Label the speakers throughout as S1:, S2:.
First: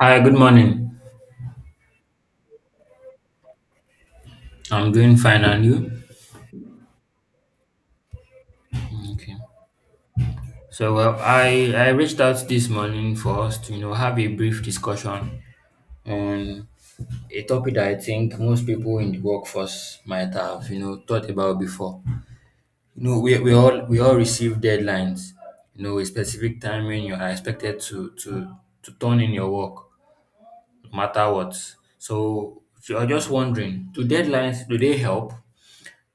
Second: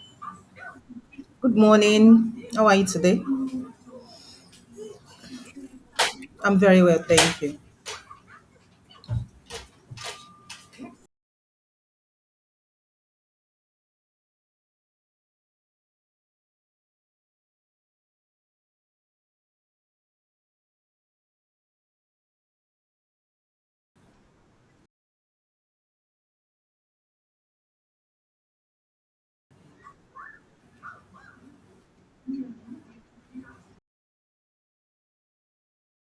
S1: Hi, good morning.
S2: Good morning. How are you today?
S1: I'm doing fine, and you?
S2: I'm very well, thank you.
S1: Okay. So, well, I reached out this morning for us to have a brief discussion on a topic that I think most people in the workforce might have thought about before. You know, we all receive deadlines. You know, a specific time when you are expected to to turn in your work, no matter what. So, you're just wondering, do deadlines, do they help?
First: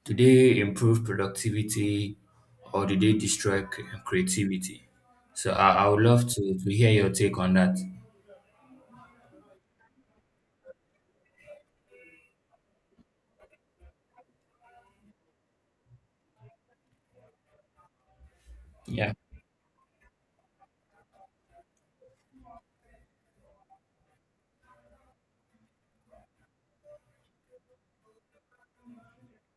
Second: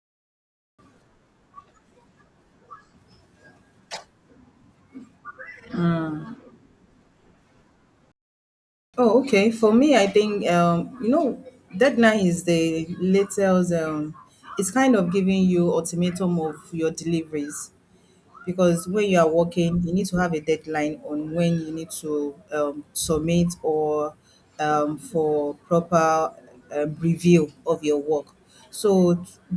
S1: Do they improve productivity or do they destroy creativity? So I would love to hear your take on that.
S2: Oh, okay. For me, I think you know, deadline is the latest it's kind of giving you ultimatum of your deliveries. Because when
S1: Yeah.
S2: you are working you need to have a deadline on when you need to submit or for proper review of your work, so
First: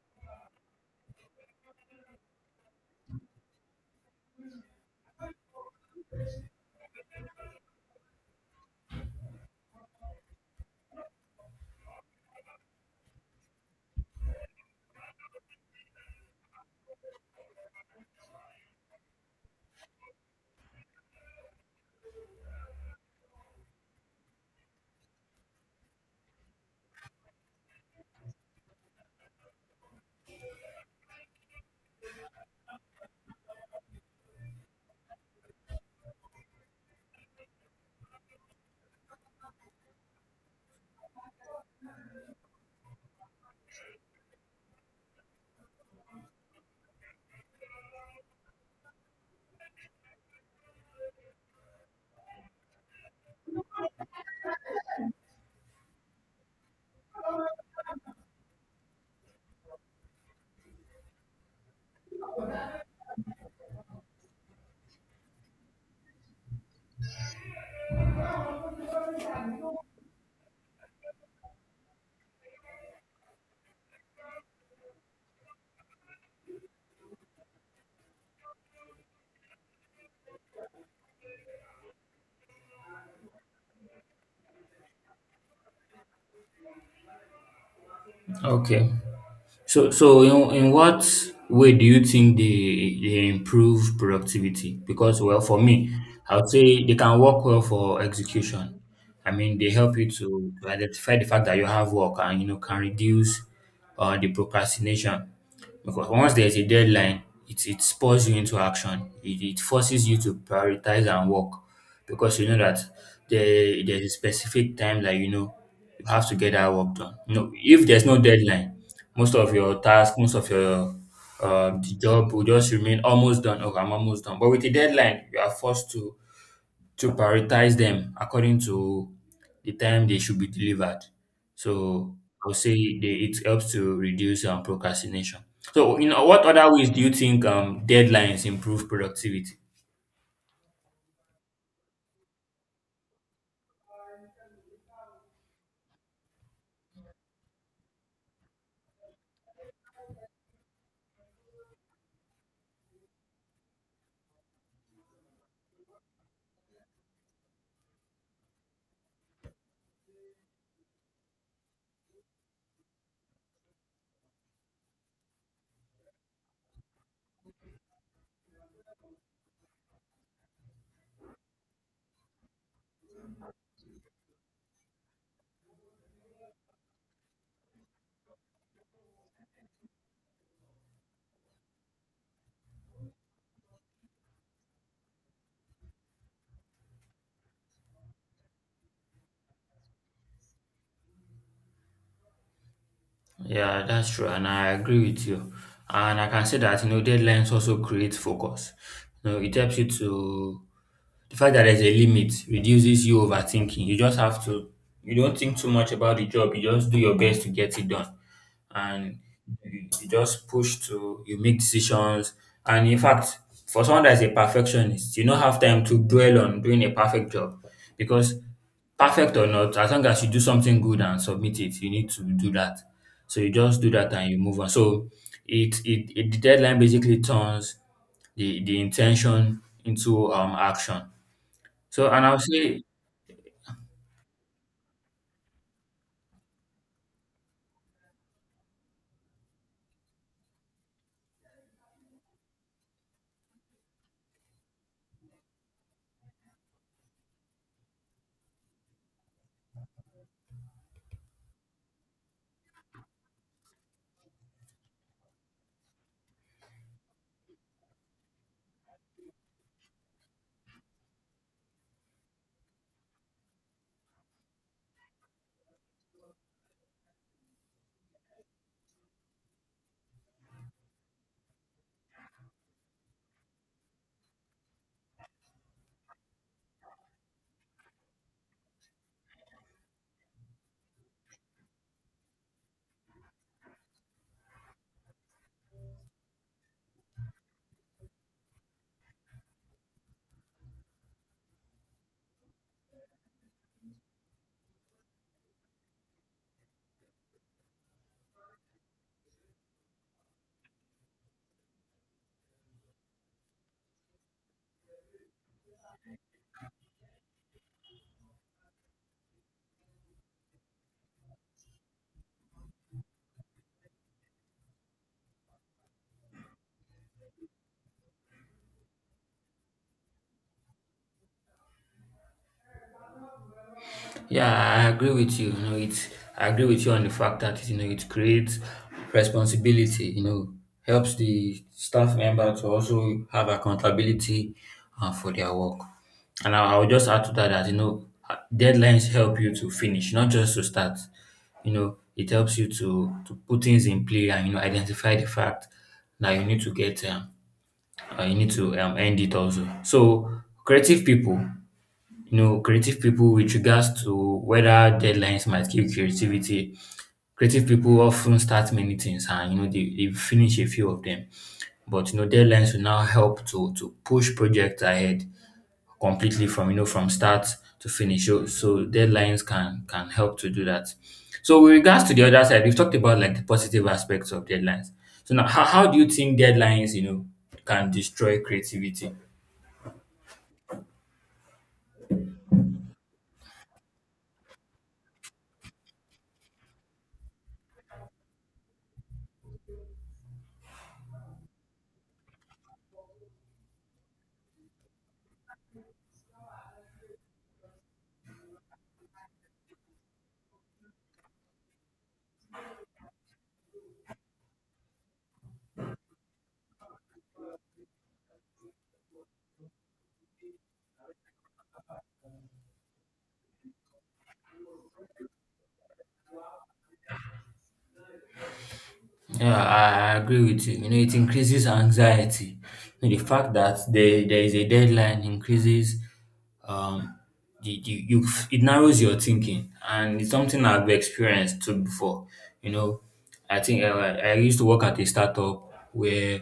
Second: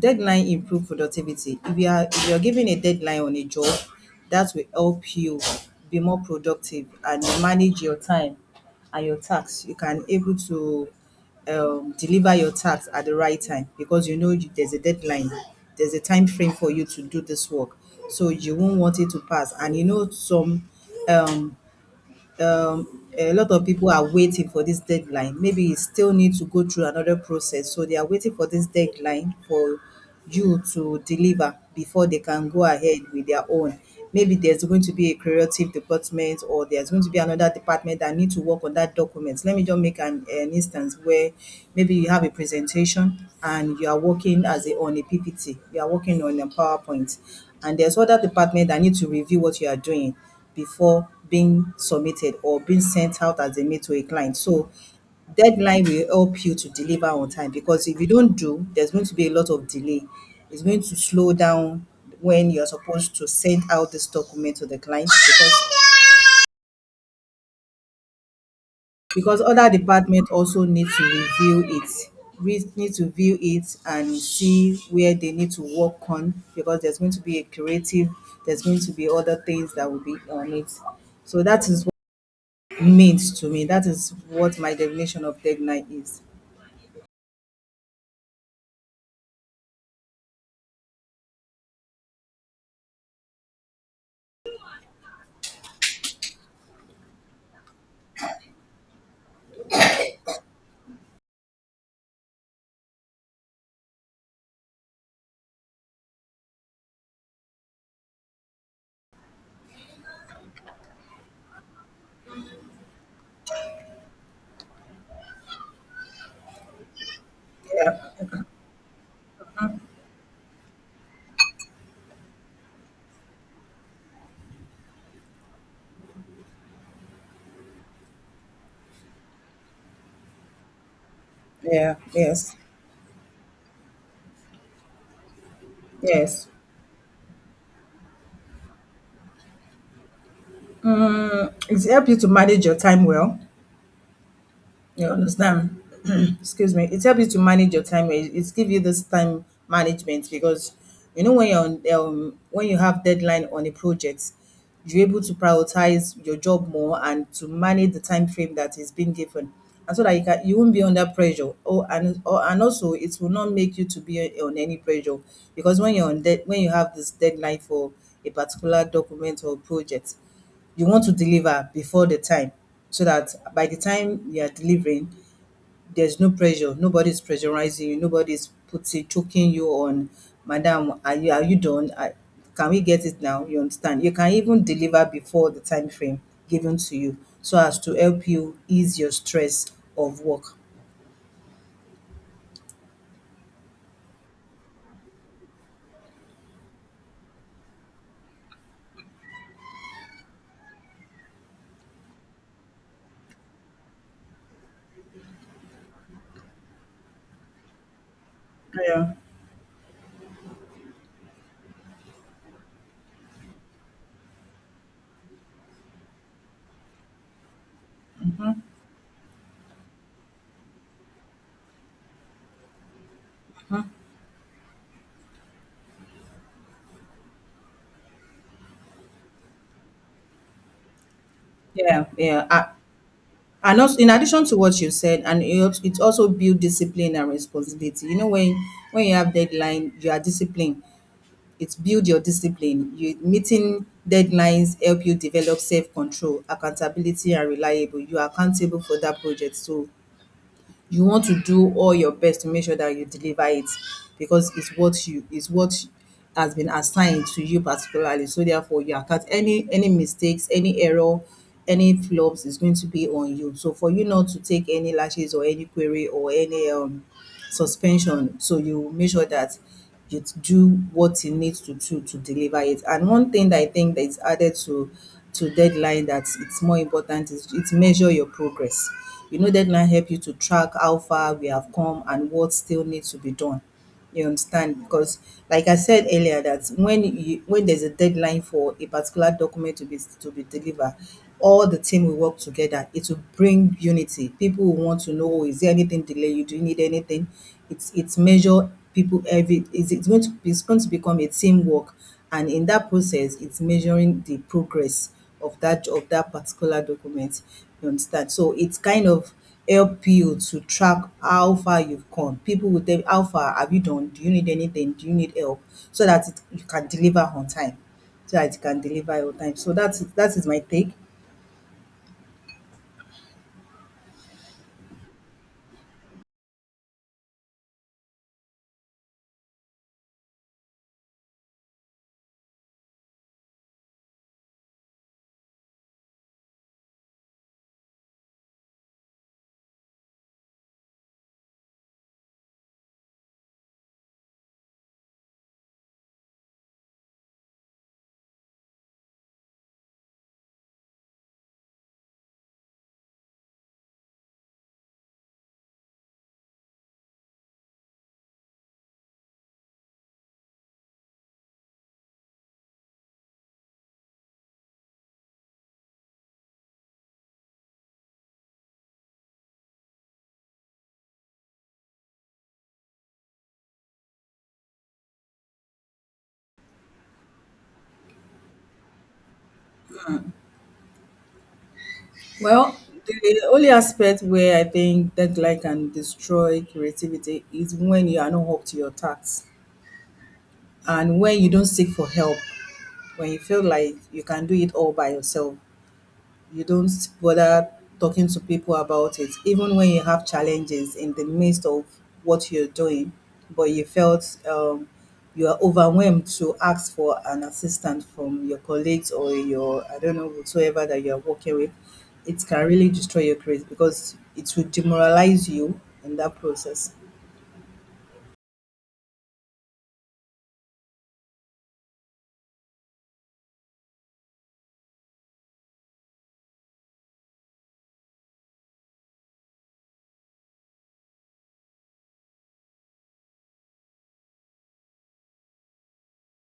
S2: deadline improve productivity. If you are if you are given a deadline on a job, that will help you be more productive and manage your time and your tasks. You can able to deliver your task at the right time, because you know you- there's a deadline, there's a time frame for you to do this work. So you won't want it to pass. And you know some um, um, a lot of people are waiting for this deadline. Maybe you still need to go through another process. So they are waiting for this deadline for you to deliver before they can go ahead with their own. Maybe there's going to be a creative department, or there's going to be another department that need to work on that document. Let me just make an instance where maybe you have a presentation and you are working as on a PPT, you are working on a PowerPoint, and there's other department that need to review what you are doing before being submitted or being sent out as a mail to a client. So deadline will help you to deliver on time, because if you don't do, there's going to be a lot of delay. It's going to slow down when you're supposed to send out this document to the client, because other department also need to review it. We need to view it and see where they need to work on, because there's going to be a creative, there's going to be other things that will be on it. So that is means to me. That is what my definition of deadline is.
S1: Okay. So so in what way do you think they improve productivity? Because well for me, I would say they can work well for execution. I mean they help you to identify the fact that you have work and you know can reduce the procrastination. Because once there's a deadline, it spurs you into action. It forces you to prioritize and work because you know that there's a specific time that you know you have to get that work done. You know, if there's no deadline, most of your tasks, most of your the job will just remain almost done. Okay, I'm almost done. But with the deadline, you are forced to prioritize them according to the time they should be delivered.
S2: Yeah,
S1: So I
S2: yes.
S1: would say they, it helps to reduce procrastination. So, you know, what
S2: Yes.
S1: other ways do you think deadlines improve productivity?
S2: It helps you to manage your time well. You understand? Excuse me. It helps you to manage your time. It's give you this time management, because you know when you're on, when you have deadline on a project, you're able to prioritize your job more and to manage the time frame that is being given, and so that you can you won't be under pressure. Oh, and or, and also it will not make you to be on any pressure, because when you're when you have this deadline for a particular document or project, you want to deliver before the time, so that by the time you are delivering there's no pressure, nobody's pressurizing you, nobody's putting choking you on, madam are you done, can we get it now. You understand, you can even deliver before the time frame given to you, so as to help you ease your stress of work.
S1: Yeah, that's true, and I agree with you. And I can say that you know deadlines also create focus. You know, it helps you to the fact that there's a limit reduces you overthinking. You just have to you don't think too much about the job. You just do your best to get it done,
S2: Yeah.
S1: and you just push to you make decisions. And in fact, for someone that is a perfectionist, you don't have time to dwell on doing a perfect job because perfect or not, as long as you do something good and submit it, you need to do that. So you just do that and you move on. So it the deadline basically turns the intention into action.
S2: yeah,
S1: So and I'll
S2: yeah. I,
S1: say
S2: and also, in addition to what you said, it also build discipline and responsibility. You know, when you have deadline, you are disciplined. It's build your discipline. You meeting deadlines help you develop self-control, accountability and reliable. You are accountable for that project. So you want to do all your best to make sure that you deliver it, because it's what you is what has been assigned to you particularly. So therefore you are account, any mistakes, any error, any flops is going to be on you. So for you not to take any lashes or any query or any suspension. So you make sure that it do what it needs to do to deliver it. And one thing that I think that is added to deadline that it's more important is it measure your progress. You know, deadline help you to track how far we have come and what still needs to be done. You understand? Because like I said earlier, that when you when there's a deadline for a particular document to be delivered, all the team will work together. It will bring unity. People will want to know, oh, is there anything delay you? Do you need anything? It's measure people, eh, if it is it's going to be? It's going to become a teamwork, and in that process it's measuring the progress of that particular document. You understand, so it's kind of help you to track how far you've come. People will tell you how far have you done, do you need anything, do you need help, so that you can deliver on time, so that you can deliver on time. So that's that is my take.
S1: yeah, I agree with you. You know, it's I agree with you on the fact that you know it creates responsibility. You know, helps the staff member to also have accountability for their work. And I would just add to that that you know deadlines help you to finish, not just to start. You know, it helps you to put things in play and you know identify the fact that you need to get you need to end it also. So creative people you know, creative people with regards to whether deadlines might kill creativity. Creative people often start many things and you know they finish a few of them. But you know, deadlines will now help to push projects ahead completely from you know from start to finish. So, so deadlines can help to do that. So with regards to the other side, we've talked about like the positive aspects of deadlines. So now how do you think deadlines, you know, can destroy creativity?
S2: Well, the only aspect where I think deadline can destroy creativity is when you are not up to your tasks, and when you don't seek for help, when you feel like you can do it all by yourself. You don't bother talking to people about it, even when you have challenges in the midst of what you're doing. But you felt you are overwhelmed to ask for an assistant from your colleagues or your, I don't know, whatsoever that you are working with. It can really destroy your career, because it will demoralize you in that process.
S1: Yeah, I agree with you. You know, it increases anxiety. You know, the fact that there is a deadline increases um the you it narrows your thinking and it's something I've experienced too before. You know, I think uh, I used to work at a startup where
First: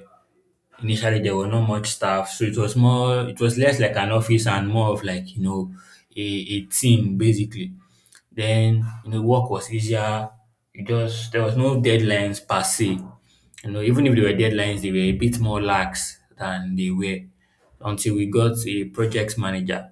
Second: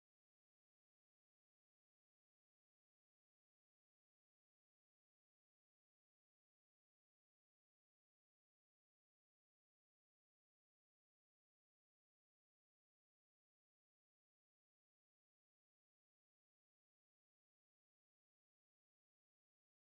S1: initially there were not much staff, so it was more it was less like an office and more of like you know a team basically. Then, you know, work was easier. You just there was no deadlines per se. You know, even if there were deadlines, they were a bit more lax than they were until we got a project manager.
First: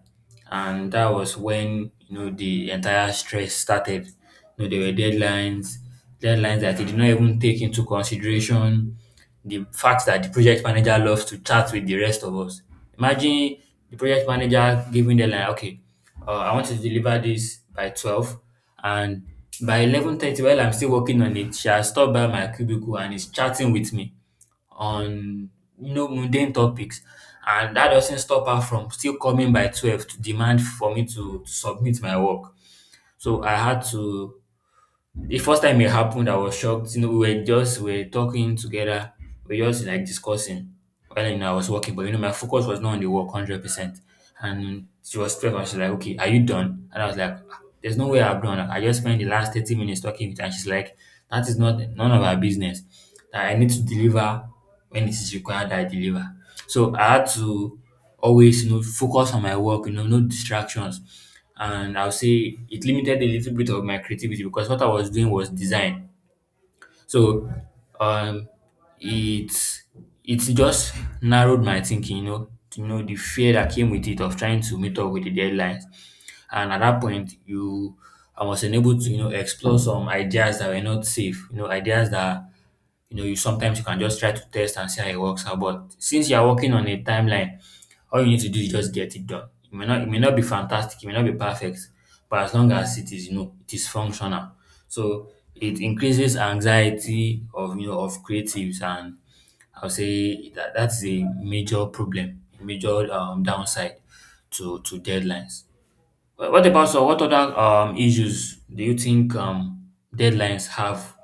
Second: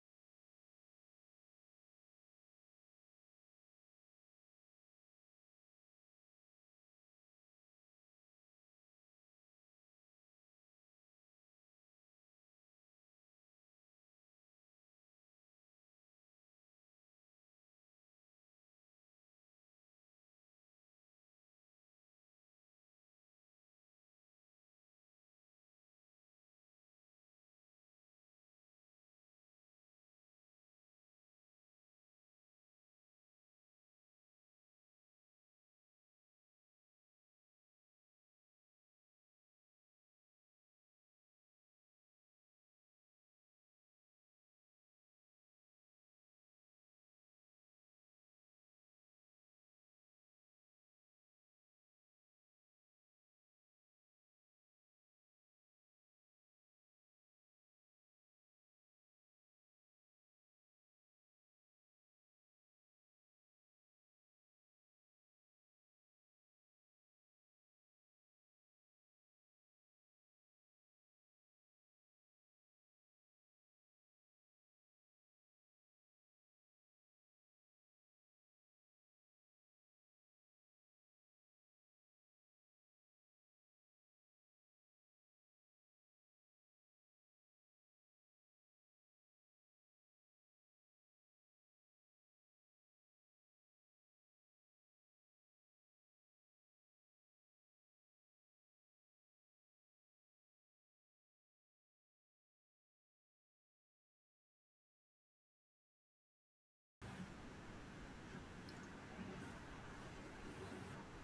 S1: And that was when, you know, the entire stress started. You know, there were deadlines, deadlines that they did not even take into consideration the fact that the project manager loves to chat with the rest of us. Imagine the project manager giving the line, okay, I want you to deliver this by 12 and by 11:30 while I'm still working on it, she has stopped by my cubicle and is chatting with me on, you know, mundane topics. And that doesn't stop her from still coming by 12 to demand for me to submit my work. So I had to the first time it happened, I was shocked. You know, we were just we were talking together, we were just like discussing. Well, you know, I was working, but you know, my focus was not on the work 100%. And she was stressed and she's like, okay, are you done? And I was like, "Ah, there's no way I'm done. Like, I just spent the last 30 minutes talking with her. And she's like, that is not none of our business. That I need to deliver when it is required that I deliver. So I had to always, you know, focus on my work, you know, no distractions. And I'll say it limited a little bit of my creativity because what I was doing was design. So um it's it's just narrowed my thinking, you know, the fear that came with it of trying to meet up with the deadlines. And at that point, you I was unable to, you know, explore some ideas that were not safe, you know, ideas that you know you sometimes you can just try to test and see how it works out. But since you are working on a timeline, all you need to do is just get it done. It may not be fantastic, it may not be perfect, but as long as it is, you know, it is functional. So it increases anxiety of you know of creatives and I'll say that that's a major problem, a major downside to deadlines. What about so what other issues do you think deadlines have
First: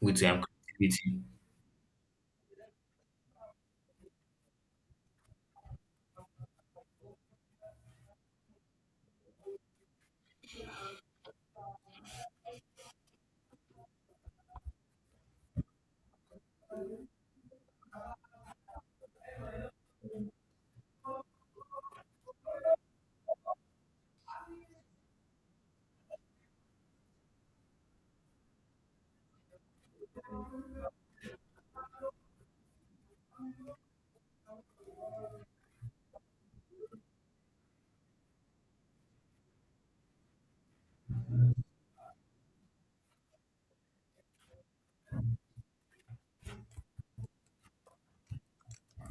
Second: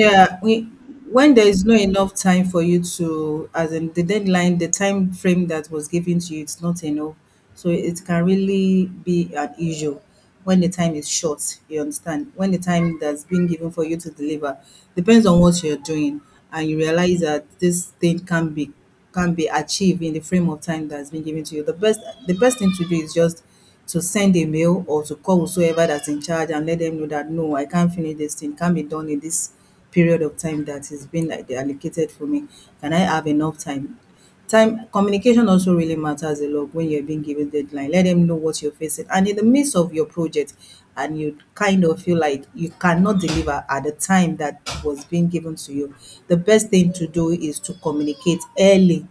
S1: with
S2: we,
S1: creativity?
S2: when there is not enough time for you to, as in the deadline, the time frame that was given to you, it's not enough. So it can really be an issue when the time is short. You understand? When the time that's been given for you to deliver depends on what you're doing, and you realize that this thing can be achieved in the frame of time that's been given to you. The best thing to do is just to send a mail or to call whosoever that's in charge and let them know that no, I can't finish this thing, can't be done in this period of time that has been like allocated for me. Can I have enough time? Time communication also really matters a lot when you're being given deadline. Let them know what you're facing. And in the midst of your project, and you kind of feel like you cannot deliver at the time that was being given to you, the best thing to do is to communicate early,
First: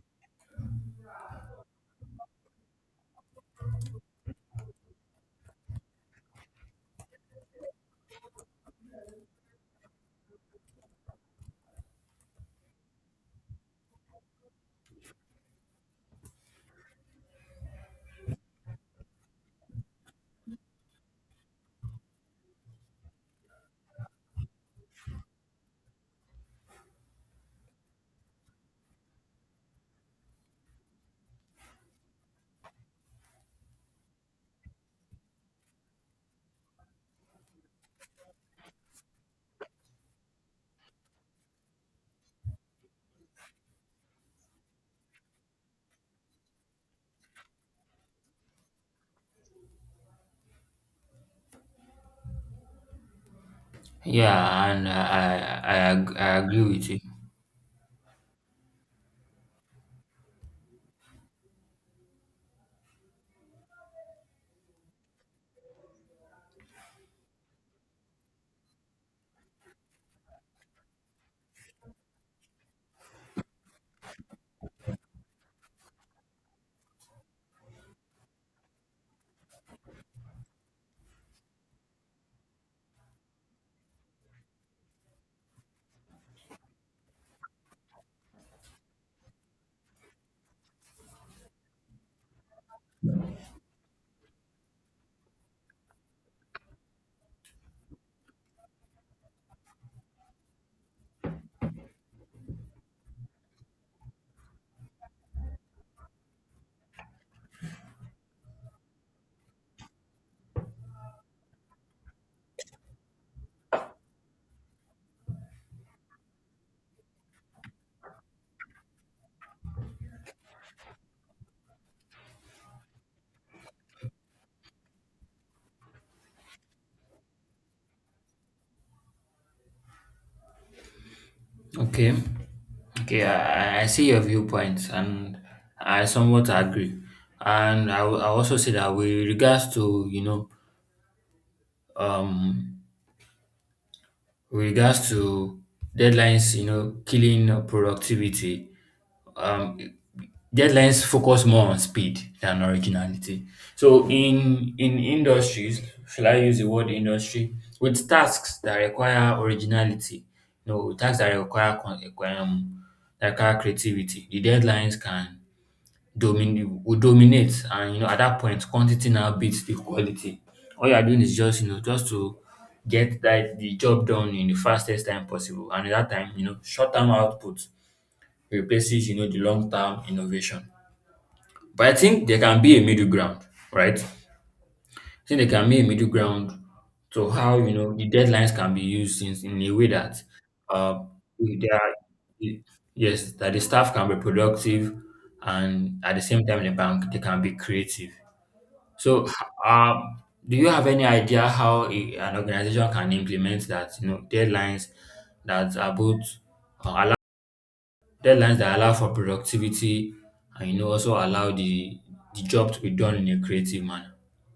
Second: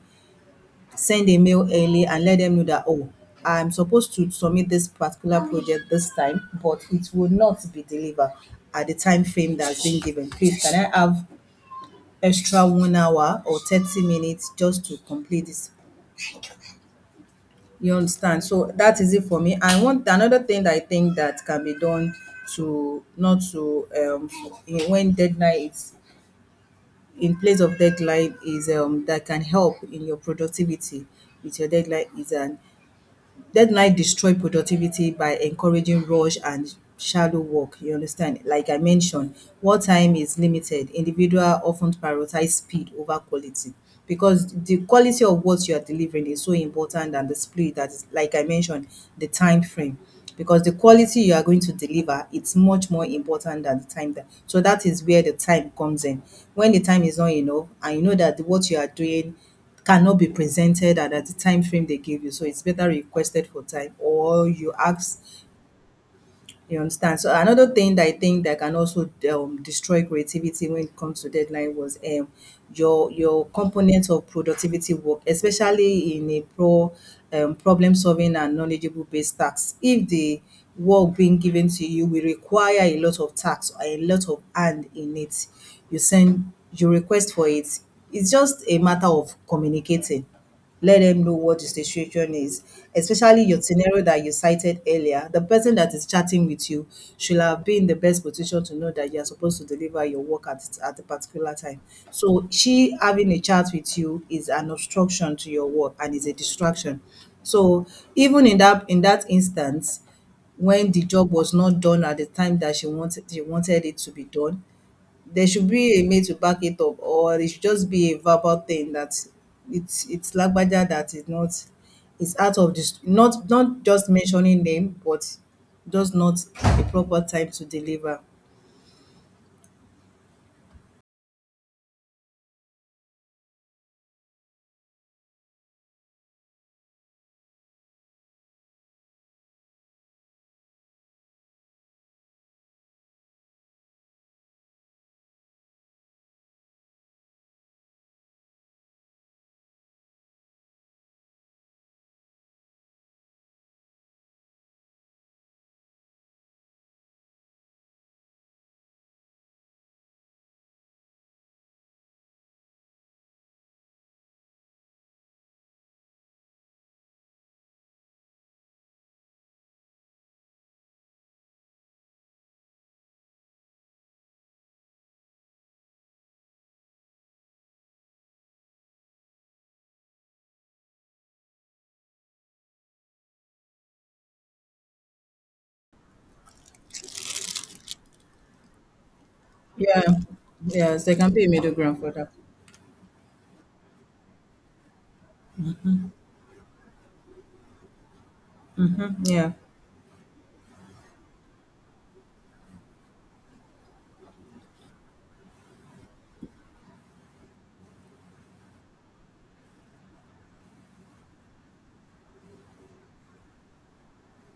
S2: send a mail early and let them know that, oh, I'm supposed to submit this particular project this time, but it will not be delivered at the time frame that's been given. Please, can I have extra 1 hour or 30 minutes just to complete this? You understand, so that is it for me. I want another thing that I think that can be done to not to when deadline is in place of deadline is that can help in your productivity with your deadline is an. Deadline destroy productivity by encouraging rush and shallow work, you understand? Like I mentioned, work time is limited. Individual often prioritize speed over quality, because the quality of what you are delivering is so important, and the speed that is, like I mentioned, the time frame. Because the quality you are going to deliver, it's much more important than the time that. So
S1: Yeah,
S2: that
S1: and
S2: is where the time comes in.
S1: I agree
S2: When the
S1: with you.
S2: time is not enough, and you know that what you are doing cannot be presented at the time frame they give you. So it's better requested for time or you ask, you understand. So another thing that I think that can also destroy creativity when it comes to deadline was your component of productivity work, especially in a problem solving and knowledgeable based tasks. If the work being given to you will require a lot of tax or a lot of hand in it, you request for it. It's just a matter of communicating, let them know what the situation is, especially your scenario that you cited earlier. The person that is chatting with you should have been in the best position to know that you're supposed to deliver your work at a particular time. So she having a chat with you is an obstruction to your work and is a distraction. So even in that instance, when the job was not done at the time that she wanted it to be done, there should be a mail to back it up, or it should just be a verbal thing that it's lagbaja that is not, it's out of this, not just mentioning name, but just not a proper time to deliver.
S1: Okay. Okay, I see your viewpoints and I somewhat agree. And I will I also say that with regards to, you know, um, with regards to deadlines, you know, killing productivity, um, deadlines focus more on speed than originality. So in industries, shall I use the word industry? With tasks that require originality, you know, with tasks that require um, that require creativity, the deadlines can domin will dominate, and you know at that point, quantity now beats the quality. All you are doing is just you know just to get that the job done in the fastest time possible, and at that time, you know, short term output replaces you know the long-term innovation. But I think there can be a middle ground, right? I think there can be a middle ground to how you know the deadlines can be used in a way
S2: Yeah,
S1: that uh,
S2: yes, there can be a middle
S1: there are,
S2: ground for that.
S1: yes, that the staff can be productive and at the same time the bank they can be creative. So,
S2: Yeah.
S1: uh, do you have any idea how a, an organization can implement that you know deadlines that are both uh, deadlines that allow for productivity and, you know, also allow the job to be done in a creative manner.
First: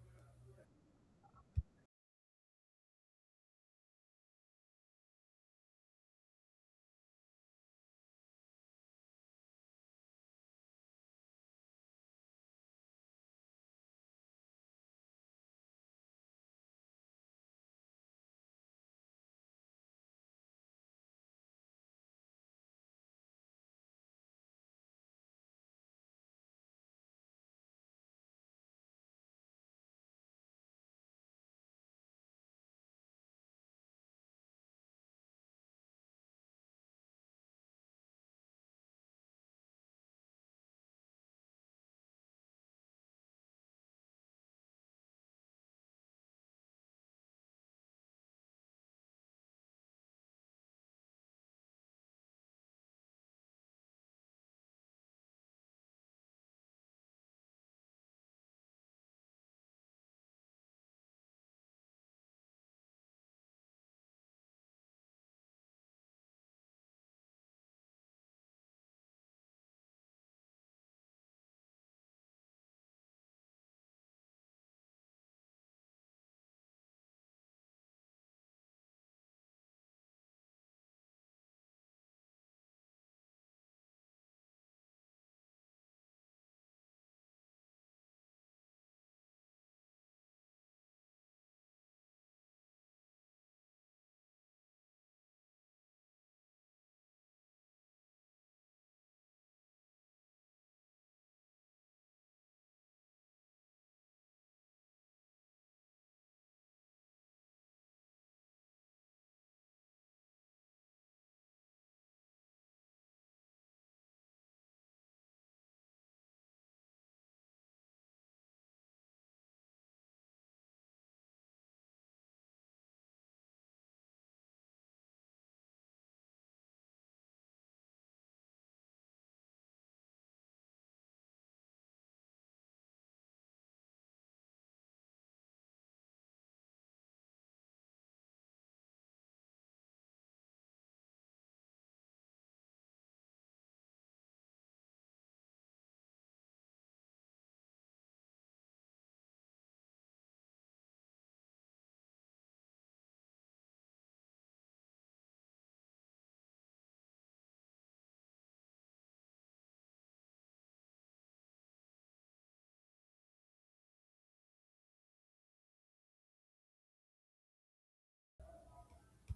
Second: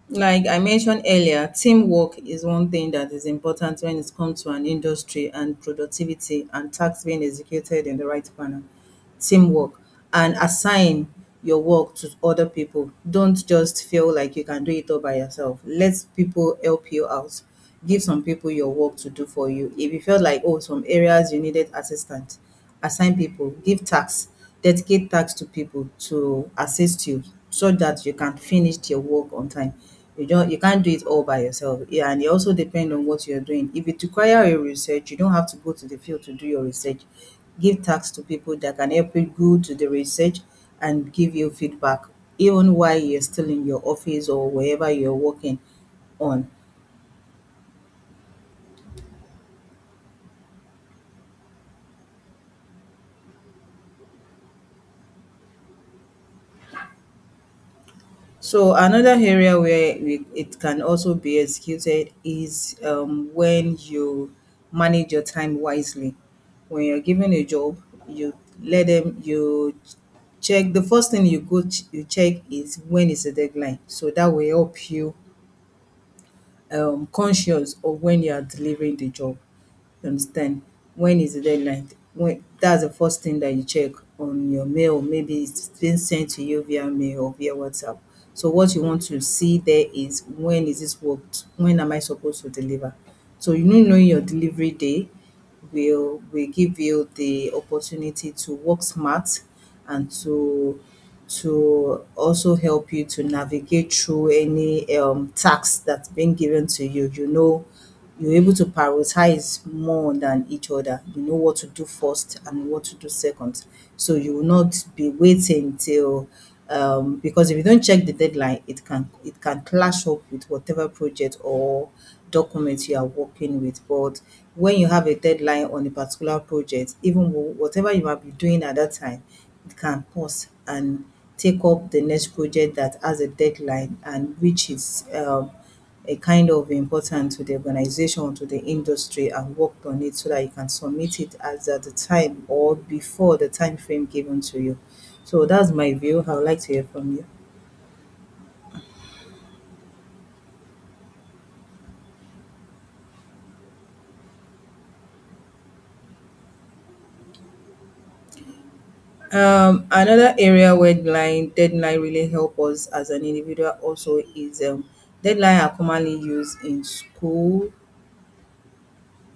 S2: Like I mentioned earlier, teamwork is one thing that is important when it comes to an industry and productivity and tasks being executed in the right manner. Teamwork, and assign your work to other people. Don't just feel like you can do it all by yourself. Let people help you out. Give some people your work to do for you. If you felt like, oh, some areas you needed assistance, assign people, give tasks, dedicate tasks to people to assist you so that you can finish your work on time. You don't, you can't do it all by yourself, yeah. And it also depend on what you're doing. If it require a research, you don't have to go to the field to do your research. Give tasks to people that can help you go to the research and give you feedback even while you're still in your office or wherever you're working on. So another area where we, it can also be executed is when you manage your time wisely. When you're given a job, you let them, you check, the first thing you you check is, when is the deadline? So that will help you conscious of when you are delivering the job. You understand? When is the deadline? When, that's the first thing that you check on your mail. Maybe it's been sent to you via mail or via WhatsApp. So what you want to see there is, when is this worked? When am I supposed to deliver? So, you know, knowing your delivery day will give you the opportunity to work smart and to also help you to navigate through any task that's been given to you. You know, you're able to prioritize more than each other. You know what to do first and what to do second. So you will not be waiting till because if you don't check the deadline, it can clash up with whatever project or document you are working with. But when you have a deadline on a particular project, even whatever you might be doing at that time, it can pause and take up the next project that has a deadline and which is a kind of important to the organization, to the industry, and worked on it so that you can submit it as at the time or before the time frame given to you. So that's my view. I would like to hear from you. Another area where deadline really help us as an individual also is deadline are commonly used in school,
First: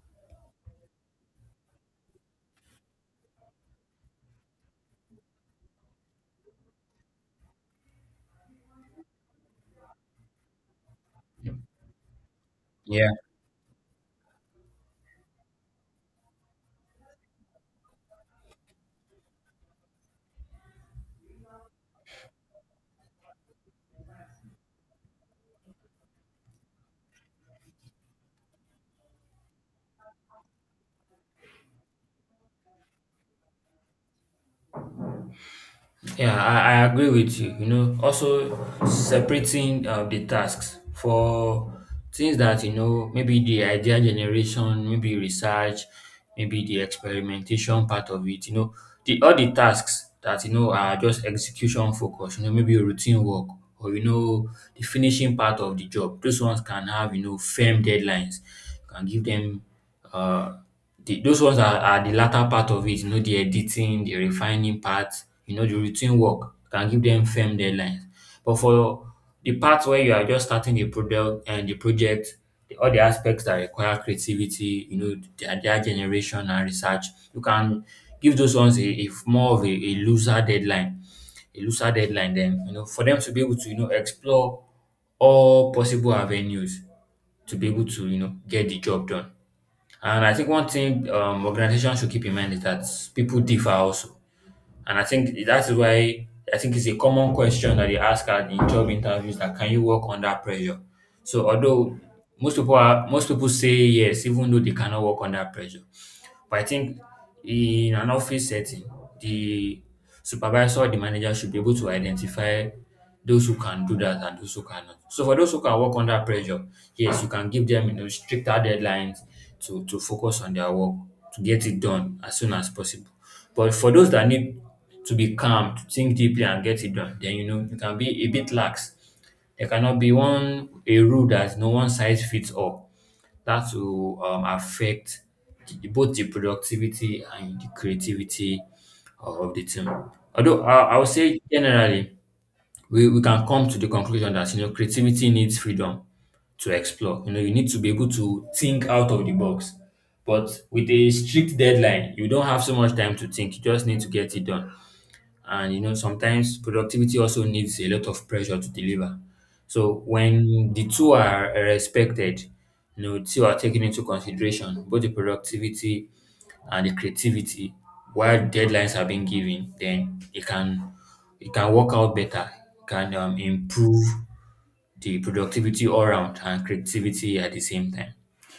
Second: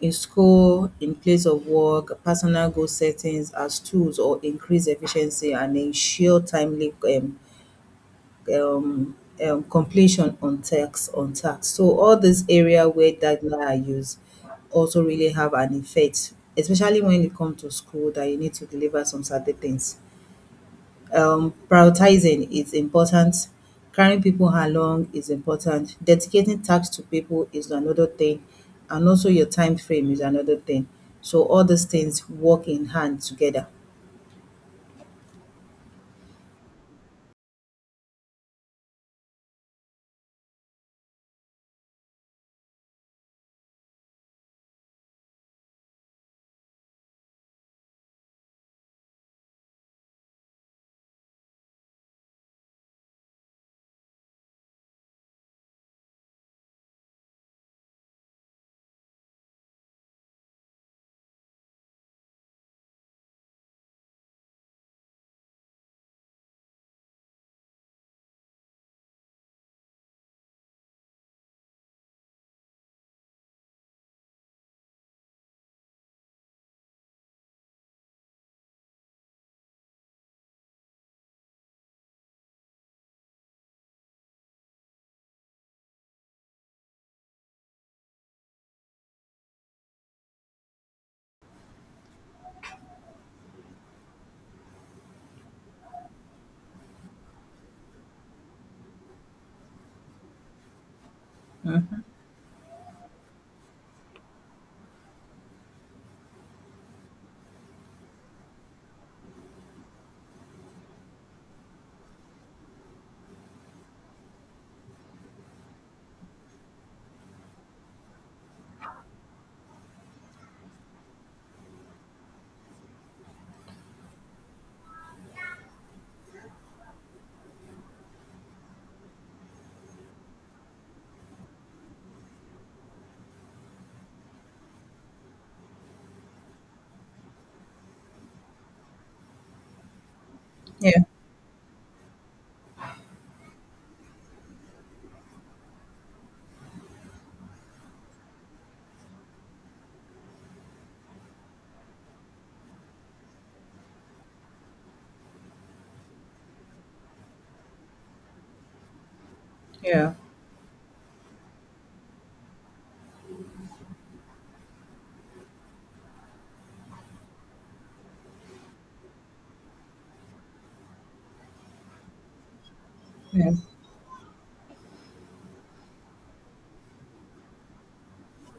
S2: in school, in place of work, personal goal settings as tools or increase efficiency and ensure timely um, completion on tax. So all this area
S1: Yeah.
S2: where guideline are used also really have an effect, especially when it comes to school that you need to deliver some certain things. Prioritizing is important. Carrying people along is important. Dedicating tasks to people is another thing, and also your time frame is another thing. So all these things work in hand together.
S1: Yeah, I agree with you. You know, also separating the tasks for things that, you know, maybe the idea generation, maybe research, maybe the experimentation part of it, you know, the all the tasks that, you know, are just execution focus, you know, maybe routine work or, you know, the finishing part of the job. Those ones can have, you know, firm deadlines. You can give them uh the, those ones are the latter part of it, you know, the editing, the refining part, you know, the routine work can give them firm deadlines. But for the part where you are just starting the product and the project, the, all the aspects that require creativity, you know, the idea generation and research, you can give those ones a more of a looser deadline, a looser deadline. Then you know, for them to be able to you know explore all possible avenues to be able to you know get the job done. And I think one thing organizations should keep in mind is that people differ also. And I think that is why I think it's a common question that they ask at in job interviews that can you work under pressure? So although most people say yes, even though they cannot work under pressure. But I think in an office setting, the supervisor or the manager should be able to identify those who can do that and those who cannot. So for those who can work under pressure, yes, you can give them you know stricter deadlines to focus on their work, to get it done as soon as possible. But for those that need to be calm, to think deeply and get it done, then you know you can be a bit lax. There cannot be one a rule that no one size fits all that will affect both the productivity and the creativity of the team. Although I
S2: Yeah,
S1: would say generally, we can come to the conclusion that you know creativity needs freedom to explore. You know, you need to be able to think out of the box. But with a strict deadline, you don't have so much time to think. You just need to get it done. And you know, sometimes productivity also needs a lot of pressure to deliver. So
S2: yeah,
S1: when the two are respected, you know, two are taken into consideration, both the productivity and the creativity, while deadlines are being given, then it can work out better, it can
S2: yeah.
S1: improve the productivity all around and creativity at the same time.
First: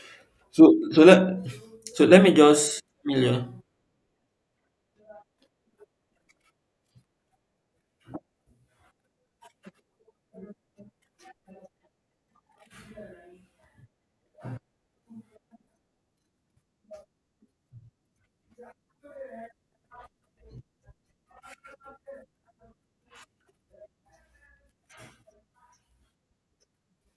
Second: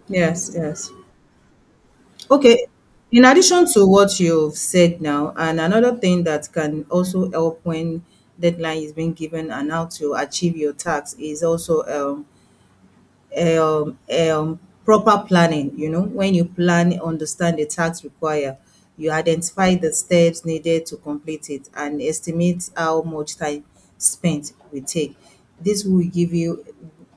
S2: Yes,
S1: So
S2: yes.
S1: so let me
S2: Okay.
S1: just
S2: In addition to what you've said now, and another thing that can also help when deadline is being given and how to achieve your tax is also eh, um, eh, um, proper planning. You know, when you plan, understand the tax required, you identify the steps needed to complete it and estimate how much time spent will take. This will give you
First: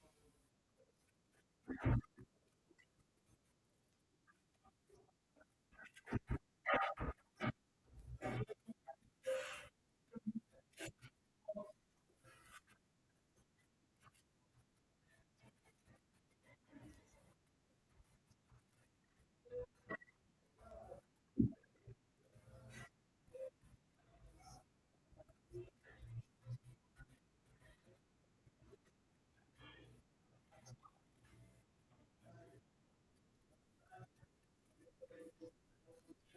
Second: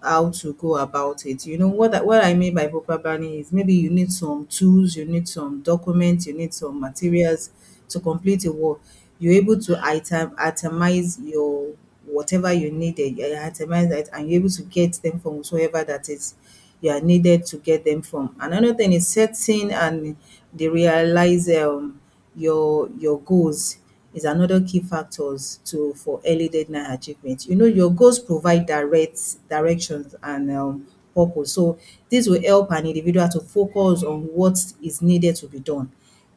S2: how to go about it. You know what I mean by proper planning is, maybe you need some tools, you need some documents, you need some materials to complete a work. You're able to itemize your whatever you needed, you itemize that and you're able to get them from whoever that is you are needed to get them from. Another thing is setting and they realize your goals is another key factors to for early deadline achievement. You know, your goals provide directions and purpose. So this will help an individual to focus on what is needed to be done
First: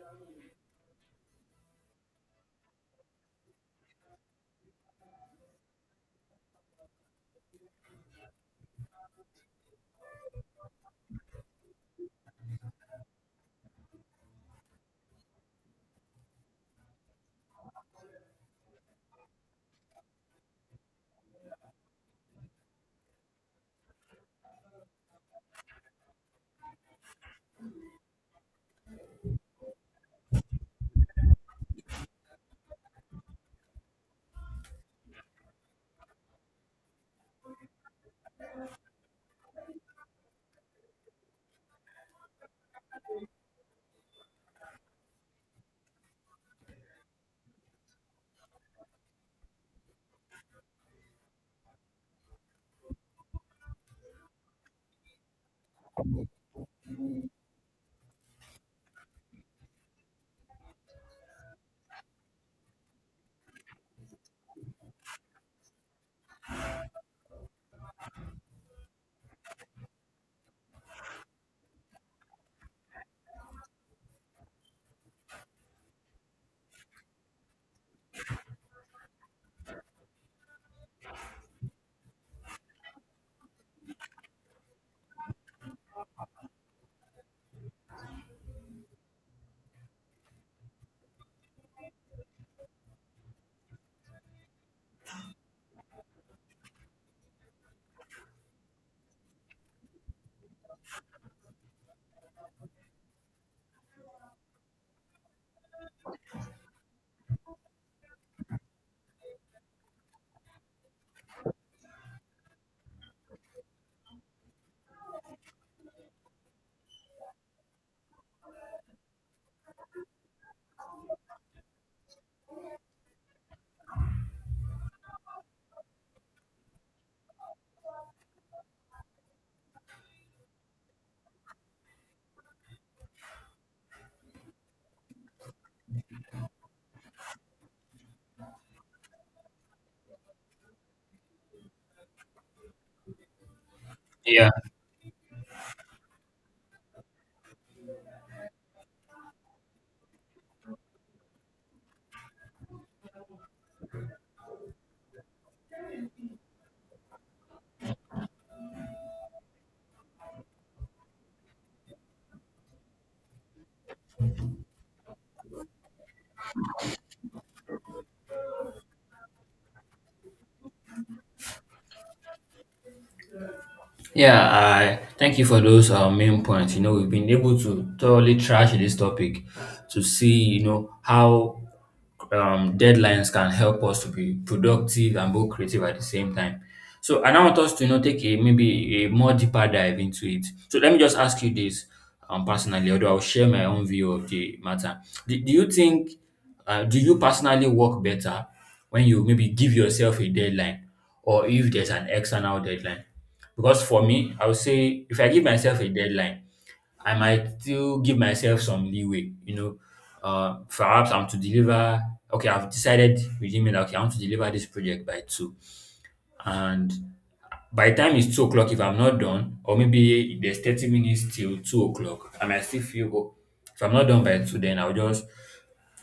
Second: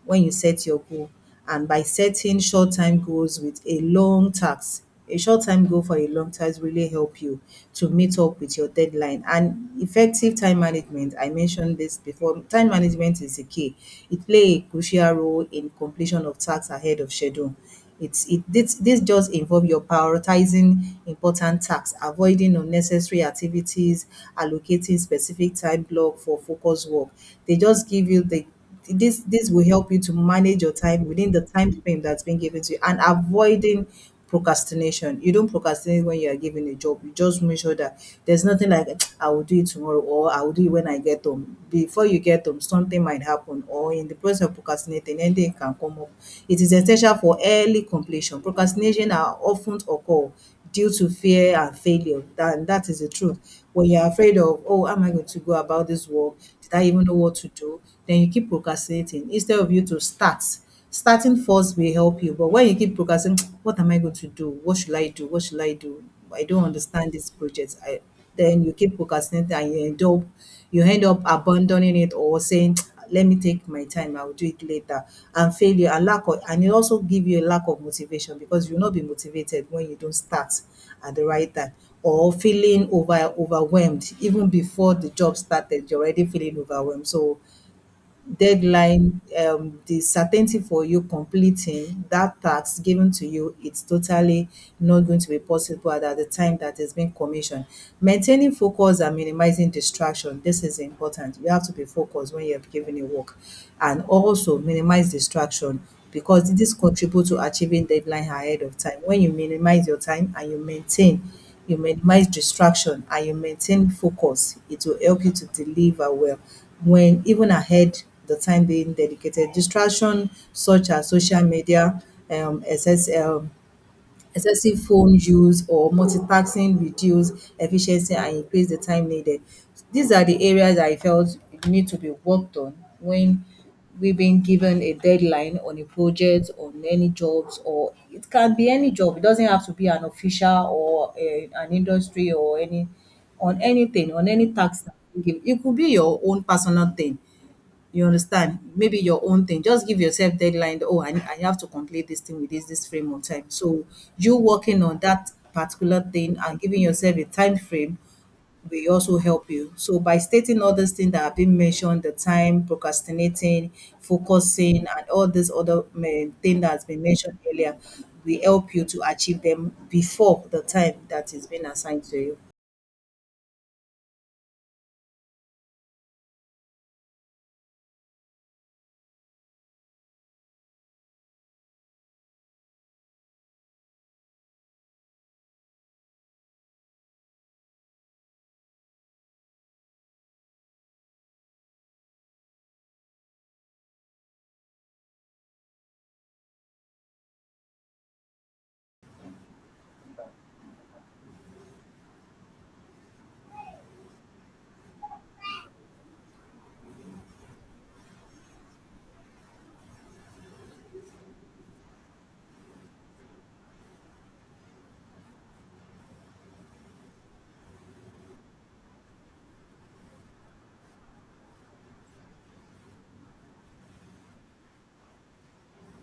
S2: when you set your goal. And by setting short time goals with a long task, a short time goal for a long task really help you to meet up with your deadline. And effective time management, I mentioned this before, time management is the key. It play a crucial role in completion of tasks ahead of schedule. This just involve your prioritizing important tasks, avoiding unnecessary activities, allocating specific time block for focus work. They just give you the, this will help you to manage your time within the time frame that's been given to you, and avoiding procrastination. You don't procrastinate when you are given a job. You just make sure that there's nothing like, I will do it tomorrow, or I will do it when I get home. Before you get home, something might happen, or in the process of procrastinating, anything can come up. It is essential for early completion. Procrastination are often occur due to fear and failure. That, and that is the truth. When you're afraid of, oh, am I going to go about this work? Did I even know what to do? Then you keep procrastinating instead of you to start. Starting first will help you, but when you keep procrastinating, what am I going to do? What should I do? What should I do? I don't understand this project. I, then you keep procrastinating and you end up abandoning it, or saying let me take my time, I will do it later. And failure and lack of, and it also give you a lack of motivation, because you will not be motivated when you don't start at the right time, or feeling overwhelmed even before the job started, you're already feeling overwhelmed. So deadline, the certainty for you completing that task given to you, it's totally not going to be possible at the time that is being commissioned. Maintaining focus and minimizing distraction. This is important. You have to be focused when you have given a work, and also minimize distraction, because this contribute to achieving deadline ahead of time. When you minimize your time and you maintain, you minimize distraction and you maintain focus, it will help you to deliver well, when even ahead the time being dedicated. Distraction such as social media, um, excess um, excessive phone use or multitasking reduce efficiency and increase the time needed. These are the areas I felt need to be worked on when we've been given a deadline on a project, on any jobs, or it can be any job. It doesn't have to be an official or an industry or any, on anything, on
S1: Yeah.
S2: any tax that you give. It could be your own personal thing. You understand? Maybe your own thing. Just give yourself deadline. Oh, I have to complete this thing with this frame of time. So you working on that particular thing and giving yourself a time frame will also help you. So by stating all these things that have been mentioned, the time, procrastinating, focusing, and all this other thing that has been mentioned earlier, will help you to achieve them before the time that is being assigned to you.
S1: Yeah, I thank you for those main points. You know, we've been able to thoroughly trash this topic to see, you know, how deadlines can help us to be productive and both creative at the same time. So I now want us to, you know, take a maybe a more deeper dive into it. So let me just ask you this personally, although I'll share my own view of the matter. Do you think, do you personally work better when you maybe give yourself a deadline or if there's an external deadline? Because for me, I would say if I give myself a deadline, I might still give myself some leeway. You know, perhaps I'm to deliver. Okay, I've decided within me that okay, I want to deliver this project by two, and by the time it's 2 o'clock, if I'm not done, or maybe there's 30 minutes till 2 o'clock, I might still feel, oh, if I'm not done by two, then I'll just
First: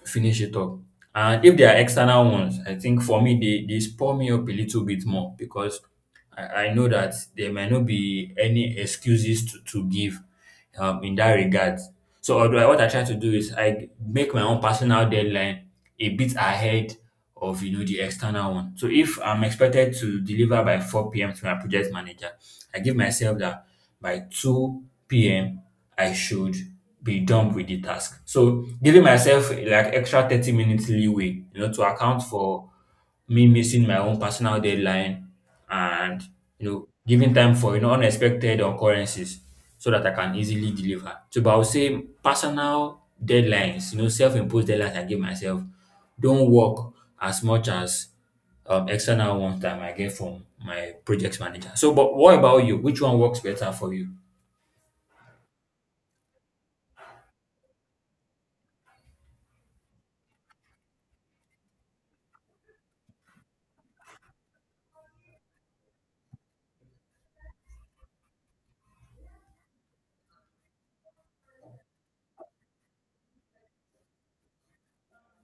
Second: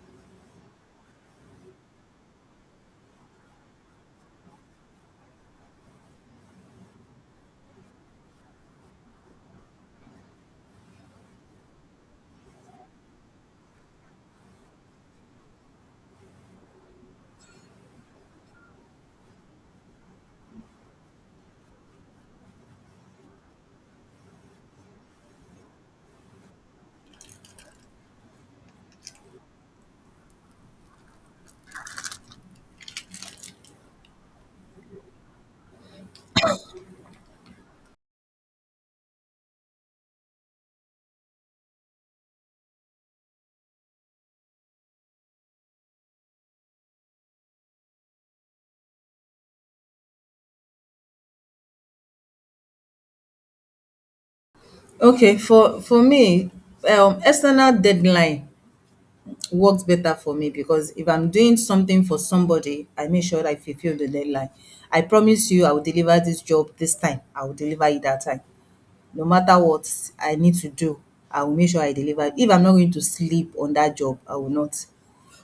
S1: finish it up. And if they are external ones, I think for me, they spur me up a little bit more because I know that there might not be any excuses to give in that regard. So what I try to do is I make my own personal deadline a bit ahead of you know the external one. So if I'm expected to deliver by 4 p.m. to my project manager, I give myself that by 2 p.m. I should be done with the task. So giving myself like extra 30 minutes leeway, you know, to account for me missing my own personal deadline and you know giving time for you know unexpected occurrences so that I can easily deliver. So but I would say personal deadlines, you know, self-imposed deadlines I give myself don't work as much as external ones that I might get from my project manager. So, but what about you? Which one works better for you?
S2: Okay, for me, external deadline works better for me, because if I'm doing something for somebody, I make sure I fulfill the deadline. I promise you I will deliver this job this time, I will deliver it that time. No matter what I need to do, I will make sure I deliver it. If I'm not going to sleep on that job, I will not.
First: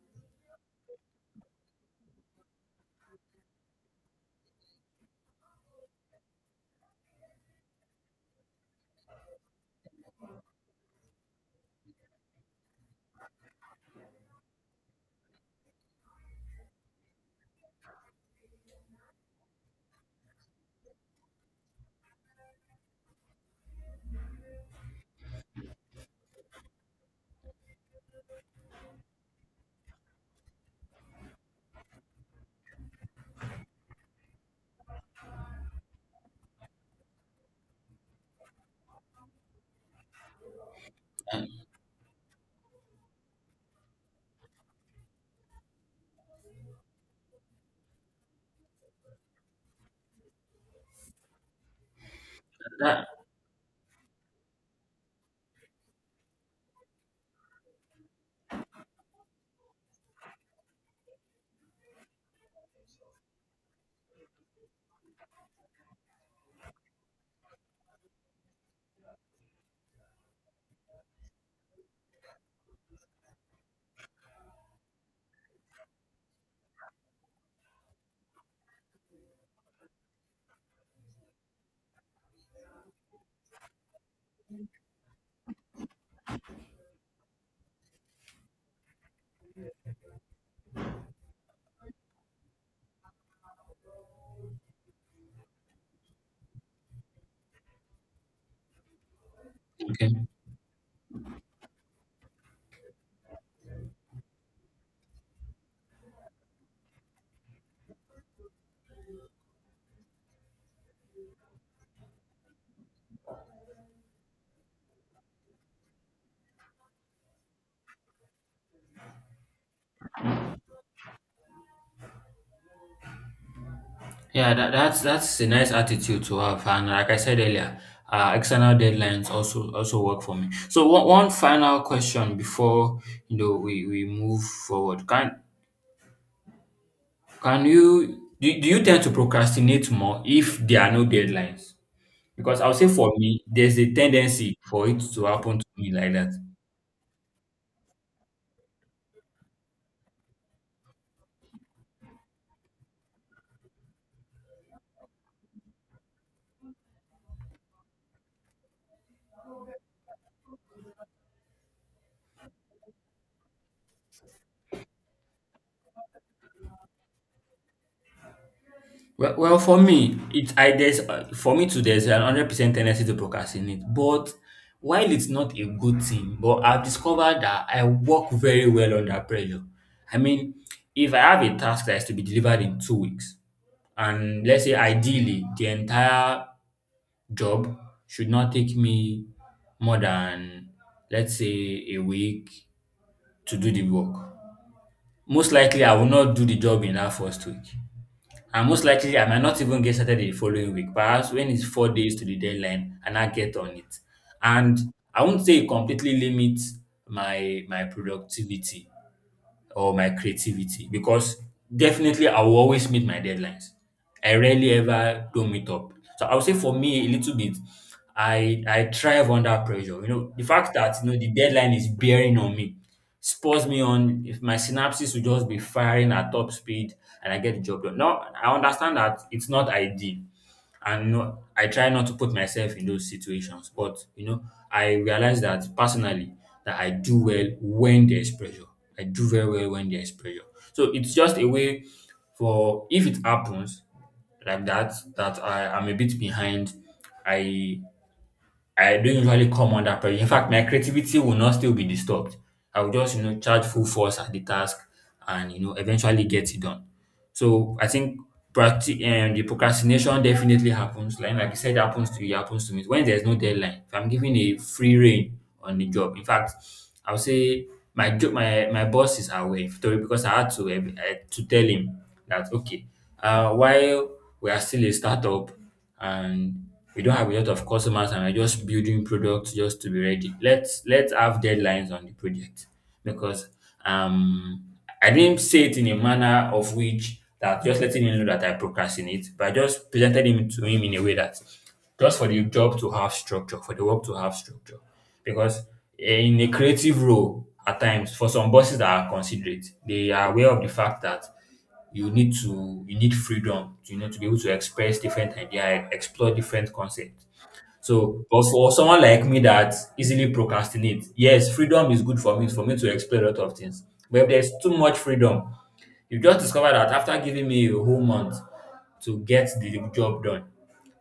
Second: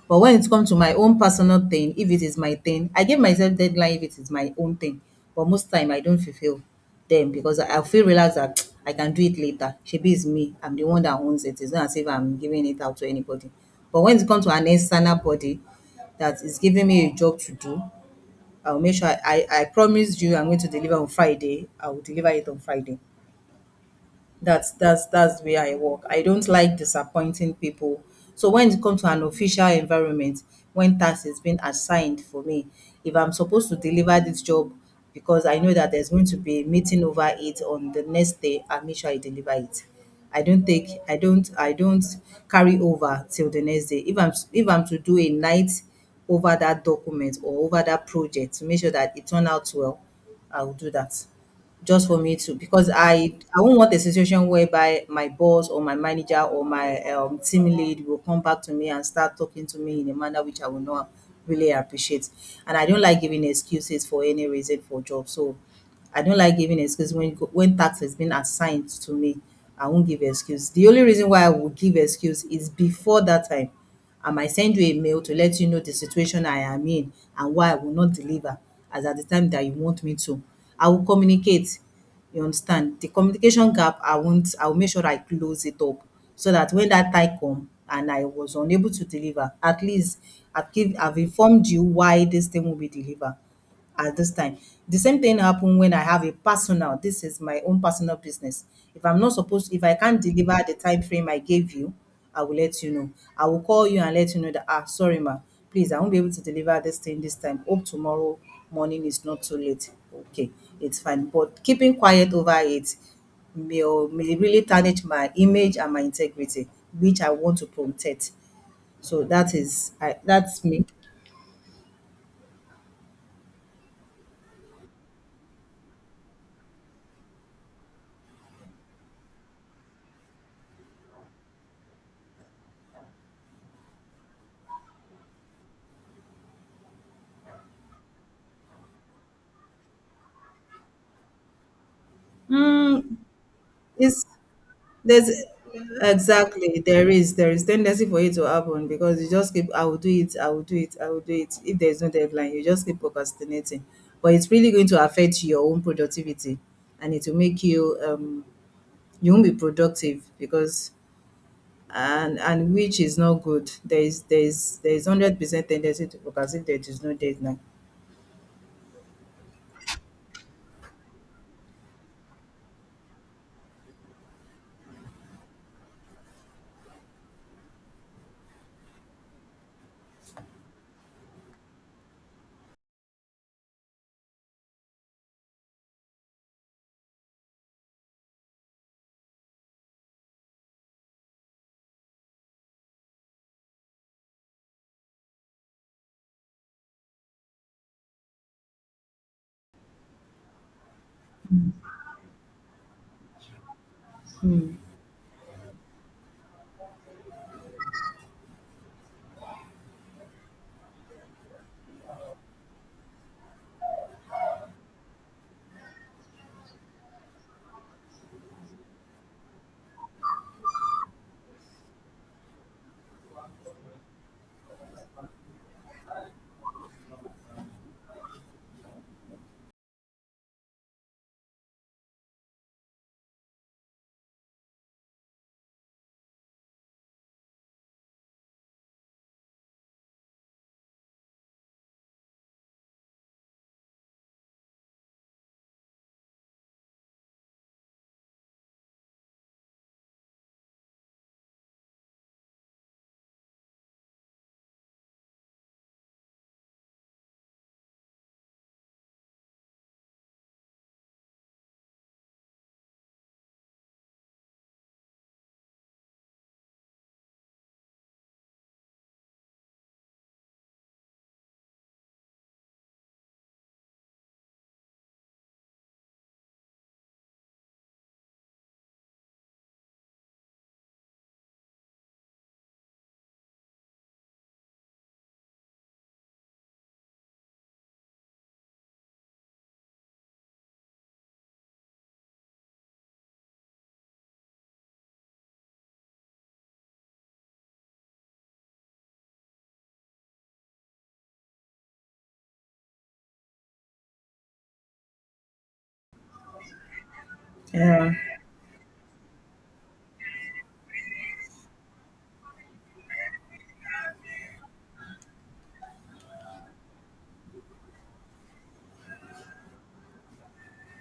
S2: But when it comes to my own personal thing, if it is my thing, I give myself deadline if it is my own thing. But most time I don't fulfill them, because I feel relaxed that I can do it later. Shebi is me. I'm the one that owns it. It's not as if I'm giving it out to anybody. But when it comes to an external body that is giving me a job to do, I'll make sure I promise you I'm going to deliver on Friday, I will deliver it on Friday. That's the way I work. I don't like disappointing people. So when it comes to an official environment, when task is being assigned for me, if I'm supposed to deliver this job because I know that there's going to be a meeting over it on the next day, I make sure I deliver it. I don't take I don't carry over till the next day. If I'm to do a night over that document or over that project to make sure that it turn out well, I will do that, just for me to, because
S1: That,
S2: I won't want a situation whereby my boss or my manager or my team lead will come back to me and start talking to me in a manner which I will not really appreciate. And I don't like giving excuses for any reason for job. So I don't like giving excuses when when tax has been assigned to me. I won't give excuse. The only reason why I will give excuse is, before that time I might send you a mail to let you know the situation I am in and why I will not deliver as at the time that you want me to. I will communicate. You understand? The communication gap, I won't, I will make sure I close it up, so that when that time come and I was unable to deliver, at least I've informed you why this thing will be delivered at this time. The same thing happen when I have a personal, this is my own personal business. If I can't
S1: okay.
S2: deliver the time frame I gave you, I will let you know. I will call you and let you know that, ah, sorry, ma, please, I won't be able to deliver this thing this time. Hope tomorrow morning is not too late. Okay, it's fine. But keeping quiet over it may really tarnish my image and my integrity, which I want to protect. So that is, that's me.
S1: Yeah, that's a nice attitude to have, and like I said earlier, external deadlines also also work for me. So, one final question before you know we move forward. Can you do you tend to procrastinate more if there are no deadlines? Because I'll say for
S2: Mm,
S1: me, there's a
S2: it's
S1: tendency for it to
S2: There's
S1: happen to me like that.
S2: exactly, there is tendency for it to happen, because you just keep, "I will do it, I will do it, I will do it." If there's no deadline, you just keep procrastinating. But it's really going to affect your own productivity, and it will make you you won't be productive, because and which is not good. There is 100% tendency to procrastinate if there is no deadline.
S1: Well, for me, it's I there's for me too. There's an 100% tendency to procrastinate, but while it's not a good thing, but I've discovered that I work very well under pressure. I mean, if I have a task that is to be delivered in 2 weeks, and let's say ideally the entire job should not take me more than let's say a week to do the work. Most likely, I will not do the job in that first week. And most likely, I might not even get started the following week, perhaps when it's 4 days to the deadline and I get on it. And I won't say it completely limits my productivity, or my creativity because definitely I will always meet my deadlines. I rarely ever don't meet up. So I would say for me a little bit, I thrive under pressure. You know, the fact that you know the deadline is bearing on me spurs me on if my synapses will just be firing at top speed and I get the job done. Now I understand that it's not ideal and you know I try not to put myself in those situations, but you know I realize that personally that I do well when there's pressure, I do very well when there's pressure. So it's just a way for if it happens like that, that I am a bit behind, i I don't usually come under pressure. In fact, my creativity will not still be disturbed. I will just, you know, charge full force at the task and, you know, eventually get it done. So I think the procrastination definitely happens. Like you said, it happens to you, it happens to me. When there's no deadline, if I'm given a free rein on the job, in fact, I would say my job, my boss is aware Victoria, because I had to, to tell him that, okay, while we are still a startup, and we don't have a lot of customers and we're just building products just to be ready. Let's have deadlines on the project because um I didn't say it in a manner of which that just letting him know that I procrastinate, but I just presented him to him in a way that just for the job to have structure, for the work to have structure. Because in a creative role, at times, for some bosses that are considerate, they are aware of the fact that you need freedom to, you know, to be able to express different idea, explore different concept.
S2: Yeah.
S1: So but for someone like me that easily procrastinate, yes, freedom is good for me, for me to explore a lot of things, but if there's too much freedom, you just discover that after giving me a whole month to get the job done,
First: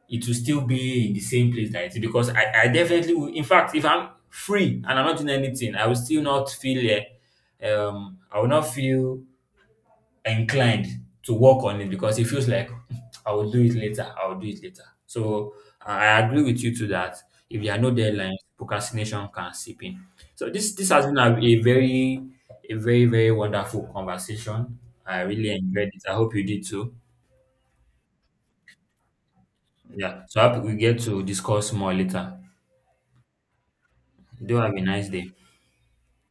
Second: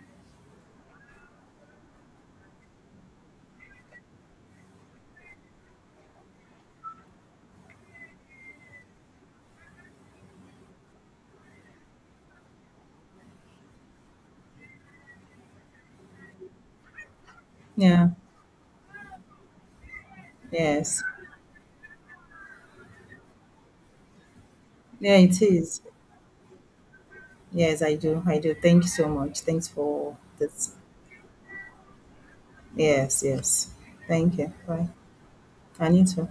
S1: it will still be in the same place that it is because I definitely will. In fact, if I'm free and I'm not doing anything, I will still not feel I will not feel inclined to work on it because it feels like "Hmm, I will do it later, I will do it later." So I agree with you to that. If there are no
S2: Yeah.
S1: deadlines, procrastination can seep in. So this
S2: Yes.
S1: has been a very, a very very wonderful conversation.
S2: Yeah,
S1: I
S2: it
S1: really
S2: is.
S1: enjoyed it. I hope you did too.
S2: Yes, I do. I do. Thank you so much. Thanks for
S1: Yeah. So I hope
S2: this.
S1: we get to discuss more later.
S2: Yes, yes. Thank you.
S1: Do have a
S2: Bye.
S1: nice day.
S2: I need to.